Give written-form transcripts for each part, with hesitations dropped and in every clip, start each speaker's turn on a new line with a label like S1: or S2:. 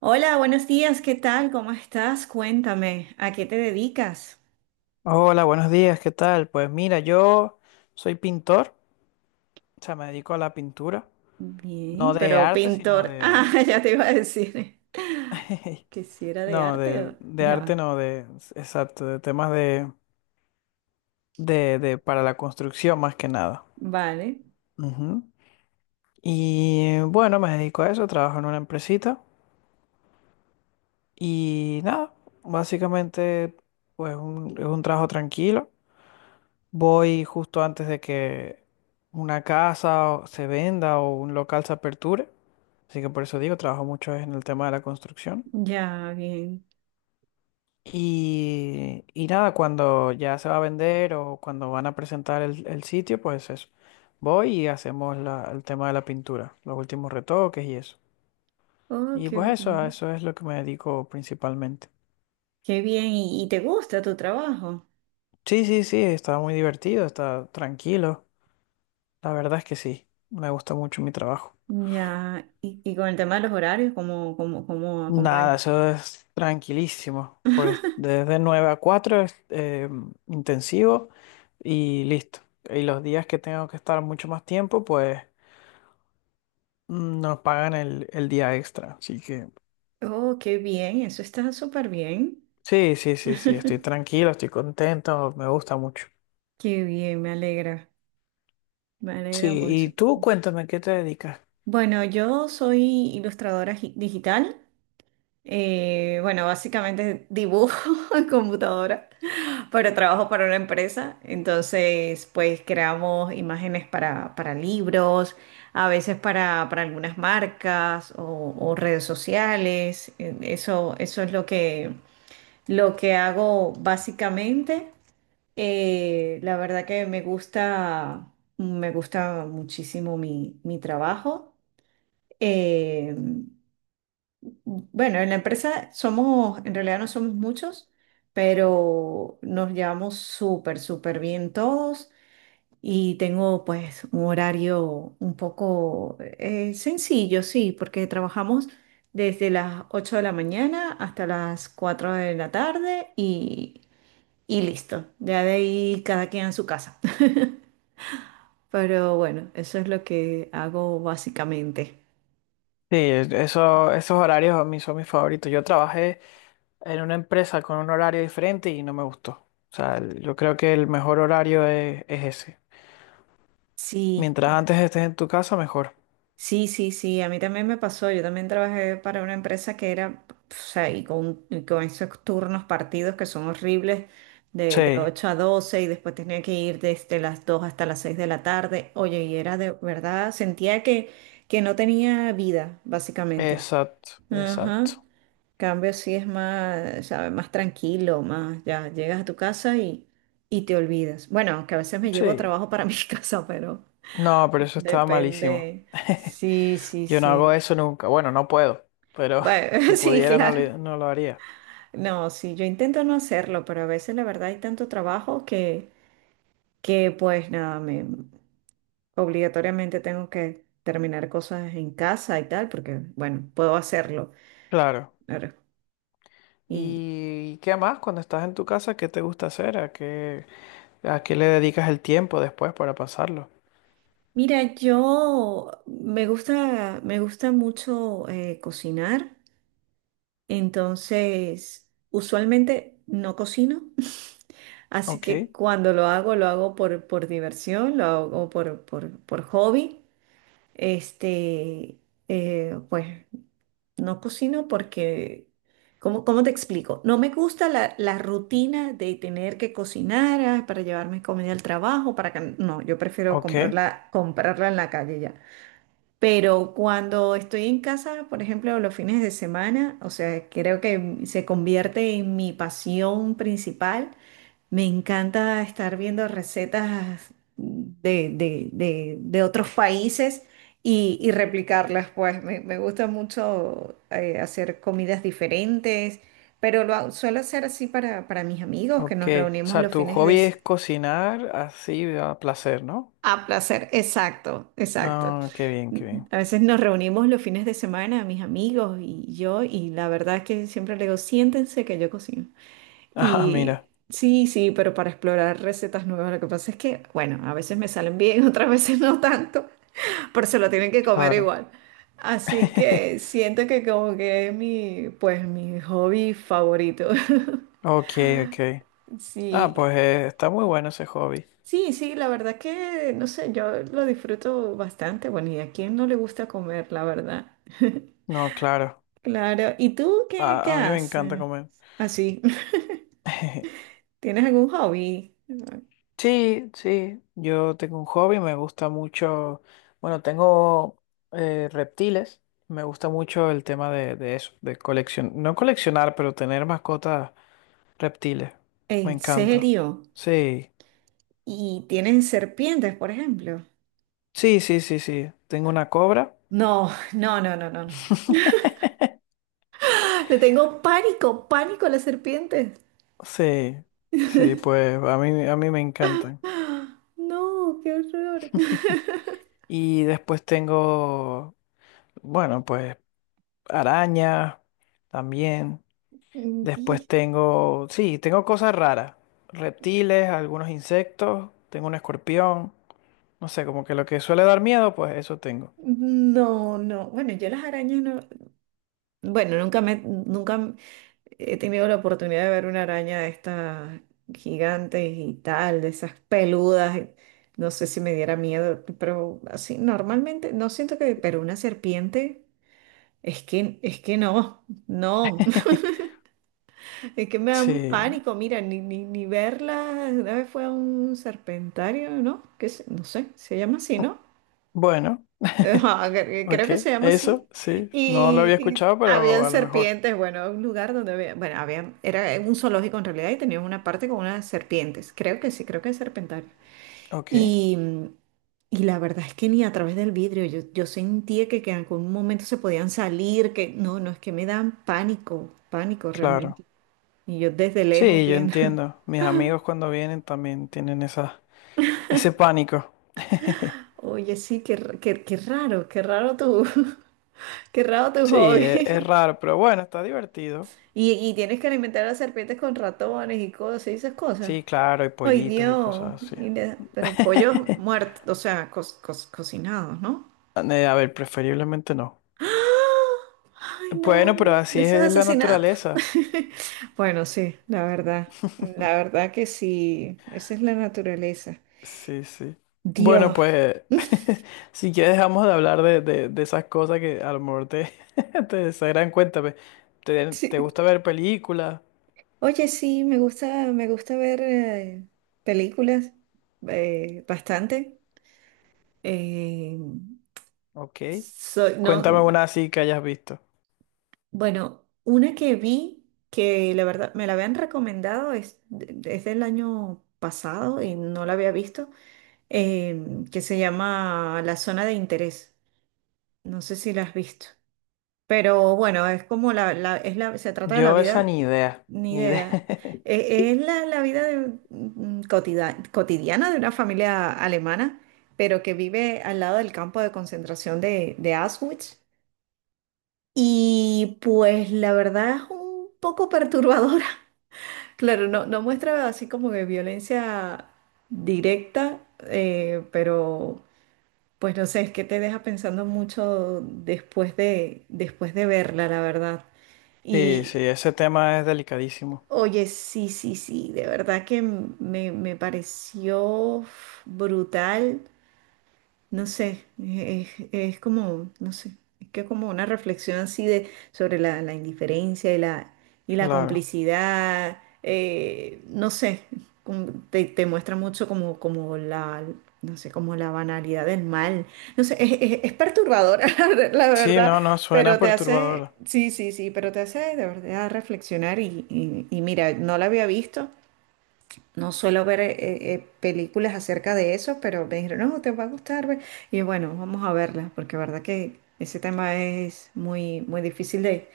S1: Hola, buenos días, ¿qué tal? ¿Cómo estás? Cuéntame, ¿a qué te dedicas?
S2: Hola, buenos días, ¿qué tal? Pues mira, yo soy pintor, o sea, me dedico a la pintura, no
S1: Bien,
S2: de
S1: pero
S2: arte, sino
S1: pintor.
S2: de...
S1: Ah, ya te iba a decir que si era de
S2: No,
S1: arte
S2: de, de arte,
S1: ya,
S2: no, de... Exacto, de temas de para la construcción más que nada.
S1: vale,
S2: Ujú. Y bueno, me dedico a eso, trabajo en una empresita y nada, básicamente pues es un trabajo tranquilo. Voy justo antes de que una casa se venda o un local se aperture. Así que por eso digo, trabajo mucho en el tema de la construcción.
S1: ya, bien.
S2: Y nada, cuando ya se va a vender o cuando van a presentar el sitio, pues eso. Voy y hacemos el tema de la pintura, los últimos retoques y eso.
S1: Oh,
S2: Y
S1: qué
S2: pues eso, a
S1: bien.
S2: eso es lo que me dedico principalmente.
S1: Qué bien, ¿y te gusta tu trabajo?
S2: Sí, sí, sí, está muy divertido, está tranquilo. La verdad es que sí, me gusta mucho mi trabajo.
S1: Ya, y con el tema de los horarios, ¿cómo es?
S2: Nada, eso es tranquilísimo. Porque desde 9 a 4 es intensivo y listo. Y los días que tengo que estar mucho más tiempo, pues nos pagan el día extra. Así que
S1: Oh, qué bien, eso está súper bien.
S2: sí, sí, sí, sí, estoy tranquilo, estoy contento, me gusta mucho.
S1: Qué bien, me alegra
S2: Sí,
S1: mucho.
S2: y tú cuéntame, ¿qué te dedicas?
S1: Bueno, yo soy ilustradora digital. Bueno, básicamente dibujo en computadora, pero trabajo para una empresa. Entonces, pues creamos imágenes para, libros, a veces para algunas marcas o redes sociales. Eso es lo que hago básicamente. La verdad que me gusta muchísimo mi trabajo. Eh, Bueno, en la empresa somos, en realidad no somos muchos, pero nos llevamos súper, súper bien todos y tengo pues un horario un poco sencillo, sí, porque trabajamos desde las 8 de la mañana hasta las 4 de la tarde y listo, ya de ahí cada quien en su casa. Pero bueno, eso es lo que hago básicamente.
S2: Sí, eso, esos horarios a mí son mis favoritos. Yo trabajé en una empresa con un horario diferente y no me gustó. O sea, yo creo que el mejor horario es ese.
S1: Sí.
S2: Mientras antes estés en tu casa, mejor.
S1: Sí, sí, sí, a mí también me pasó. Yo también trabajé para una empresa que era, o sea, y con esos turnos partidos que son horribles, de
S2: Sí,
S1: 8 a 12 y después tenía que ir desde las 2 hasta las 6 de la tarde. Oye, y era de verdad, sentía que no tenía vida, básicamente.
S2: exacto,
S1: Ajá. En
S2: exacto.
S1: cambio sí es más, ¿sabes? Más tranquilo, más, ya llegas a tu casa y te olvidas. Bueno, que a veces me llevo
S2: Sí.
S1: trabajo para mi casa.
S2: No, pero eso estaba malísimo.
S1: Depende. Sí, sí,
S2: Yo no hago
S1: sí.
S2: eso nunca. Bueno, no puedo, pero si
S1: Bueno, sí,
S2: pudiera no,
S1: claro.
S2: no lo haría.
S1: No, sí, yo intento no hacerlo, pero a veces la verdad hay tanto trabajo que pues nada, me obligatoriamente tengo que terminar cosas en casa y tal, porque bueno, puedo hacerlo.
S2: Claro.
S1: Claro. Y
S2: ¿Y qué más? Cuando estás en tu casa, ¿qué te gusta hacer? A qué le dedicas el tiempo después para pasarlo?
S1: mira, yo me gusta, mucho cocinar, entonces usualmente no cocino. Así
S2: Ok,
S1: que cuando lo hago por diversión, lo hago por hobby. Este, pues no cocino porque, ¿cómo te explico? No me gusta la rutina de tener que cocinar para llevarme comida al trabajo, para que, no, yo prefiero
S2: ok,
S1: comprarla en la calle ya. Pero cuando estoy en casa, por ejemplo, los fines de semana, o sea, creo que se convierte en mi pasión principal. Me encanta estar viendo recetas de otros países y replicarlas, pues me gusta mucho hacer comidas diferentes, pero suelo hacer así para mis amigos que
S2: ok.
S1: nos
S2: O
S1: reunimos
S2: sea,
S1: los
S2: tu
S1: fines de...
S2: hobby
S1: s-
S2: es cocinar así a placer, ¿no?
S1: A placer, exacto, exacto.
S2: Ah, qué bien, qué bien.
S1: A veces nos reunimos los fines de semana, mis amigos y yo, y la verdad es que siempre le digo, siéntense que yo cocino.
S2: Ah, mira,
S1: Y sí, sí, pero para explorar recetas nuevas, lo que pasa es que, bueno, a veces me salen bien, otras veces no tanto, pero se lo tienen que comer
S2: claro.
S1: igual. Así que siento que como que es mi, pues mi hobby favorito.
S2: Ok, ok. Ah,
S1: Sí,
S2: pues está muy bueno ese hobby.
S1: sí, sí, la verdad que, no sé, yo lo disfruto bastante. Bueno, ¿y a quién no le gusta comer, la verdad?
S2: No, claro.
S1: Claro. ¿Y tú qué,
S2: A mí me encanta
S1: haces?
S2: comer.
S1: Así, ¿tienes algún hobby?
S2: Sí, sí. Yo tengo un hobby, me gusta mucho. Bueno, tengo reptiles. Me gusta mucho el tema de eso, de coleccionar. No coleccionar, pero tener mascotas reptiles. Me
S1: ¿En
S2: encanta.
S1: serio?
S2: Sí.
S1: Y tienen serpientes, por ejemplo.
S2: Sí, sí, sí, sí. Tengo una cobra.
S1: No, no, no, no, no, no. Le tengo pánico, pánico a las serpientes.
S2: Sí, sí, pues a mí me encantan.
S1: ¡Ah! No, qué horror.
S2: Y después tengo, bueno, pues arañas también.
S1: Di-
S2: Después tengo, sí, tengo cosas raras. Reptiles, algunos insectos, tengo un escorpión. No sé, como que lo que suele dar miedo, pues eso tengo.
S1: No, no. Bueno, yo las arañas no. Bueno, nunca he tenido la oportunidad de ver una araña de estas gigantes y tal, de esas peludas. No sé si me diera miedo, pero así normalmente no siento que, pero una serpiente es que no, no. Es que me da un
S2: Sí,
S1: pánico, mira, ni verla. Una vez fue a un serpentario, ¿no? Que no sé, se llama así, ¿no?
S2: bueno,
S1: Ajá,
S2: ok,
S1: creo que se llama así.
S2: eso, sí. No lo
S1: Y,
S2: había
S1: y
S2: escuchado,
S1: habían
S2: pero a lo mejor.
S1: serpientes, bueno, un lugar donde había, bueno, había, era un zoológico en realidad y tenían una parte con unas serpientes. Creo que sí, creo que es serpentario.
S2: Ok,
S1: Y, y la verdad es que ni a través del vidrio, yo sentía que en algún momento se podían salir, que no, no, es que me dan pánico, pánico realmente.
S2: claro.
S1: Y yo desde lejos
S2: Sí, yo
S1: viendo.
S2: entiendo. Mis amigos cuando vienen también tienen esa, ese pánico.
S1: Oye, sí, qué raro, qué raro tu, qué raro tu
S2: Sí, es
S1: hobby.
S2: raro, pero bueno, está divertido.
S1: Y tienes que alimentar a las serpientes con ratones y cosas y esas cosas.
S2: Sí, claro, y
S1: Ay,
S2: pollitos y
S1: Dios.
S2: cosas así.
S1: Y pero pollos muertos, o sea, cocinados, ¿no?
S2: A ver, preferiblemente no.
S1: ¡Ah! Ay, no,
S2: Bueno, pero así
S1: eso es
S2: es la
S1: asesinato.
S2: naturaleza.
S1: Bueno, sí, la verdad que sí, esa es la naturaleza.
S2: Sí, sí. Bueno,
S1: Dios.
S2: pues si ya dejamos de hablar de de esas cosas que a lo mejor te, te desagran, cuéntame. ¿Te, te
S1: Sí,
S2: gusta ver películas?
S1: oye, sí, me gusta ver películas bastante. Eh,
S2: Ok.
S1: Soy,
S2: Cuéntame
S1: no,
S2: una así que hayas visto.
S1: bueno, una que vi que la verdad me la habían recomendado es del año pasado y no la había visto, que se llama La Zona de Interés. No sé si la has visto. Pero bueno, es como la, se trata de la
S2: Yo esa ni
S1: vida,
S2: idea,
S1: ni
S2: ni idea.
S1: idea. Es, la vida cotidiana de una familia alemana, pero que vive al lado del campo de concentración de Auschwitz. Y pues la verdad es un poco perturbadora. Claro, no, no muestra así como que violencia directa, pero pues no sé, es que te deja pensando mucho después de verla, la verdad.
S2: Sí, sí,
S1: Y
S2: ese tema es delicadísimo.
S1: oye, sí, sí, sí, de verdad que me pareció brutal. No sé, es como, no sé, es que como una reflexión así de sobre la indiferencia y la
S2: Claro.
S1: complicidad, no sé, como te muestra mucho como la, no sé, como la banalidad del mal. No sé, es perturbadora, la ver- la
S2: Sí,
S1: verdad,
S2: no, no, suena
S1: pero te hace,
S2: perturbador.
S1: sí, sí, sí, pero te hace de verdad reflexionar y mira, no la había visto. No suelo ver películas acerca de eso, pero me dijeron, no, te va a gustar. Ve. Y bueno, vamos a verla, porque verdad que ese tema es muy, muy difícil de,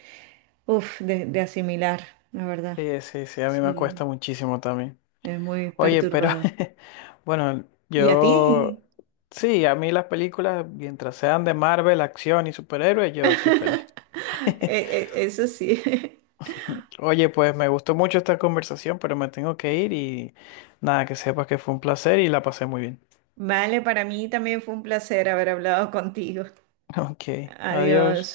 S1: uf, de, de asimilar, la verdad.
S2: Sí, sí, sí, a mí me
S1: Sí,
S2: cuesta muchísimo también.
S1: es muy
S2: Oye, pero
S1: perturbador.
S2: bueno,
S1: ¿Y a
S2: yo
S1: ti?
S2: sí, a mí las películas, mientras sean de Marvel, acción y superhéroes, yo estoy feliz.
S1: Eso sí.
S2: Oye, pues me gustó mucho esta conversación, pero me tengo que ir y nada, que sepas que fue un placer y la pasé muy bien.
S1: Vale, para mí también fue un placer haber hablado contigo.
S2: Ok,
S1: Adiós.
S2: adiós.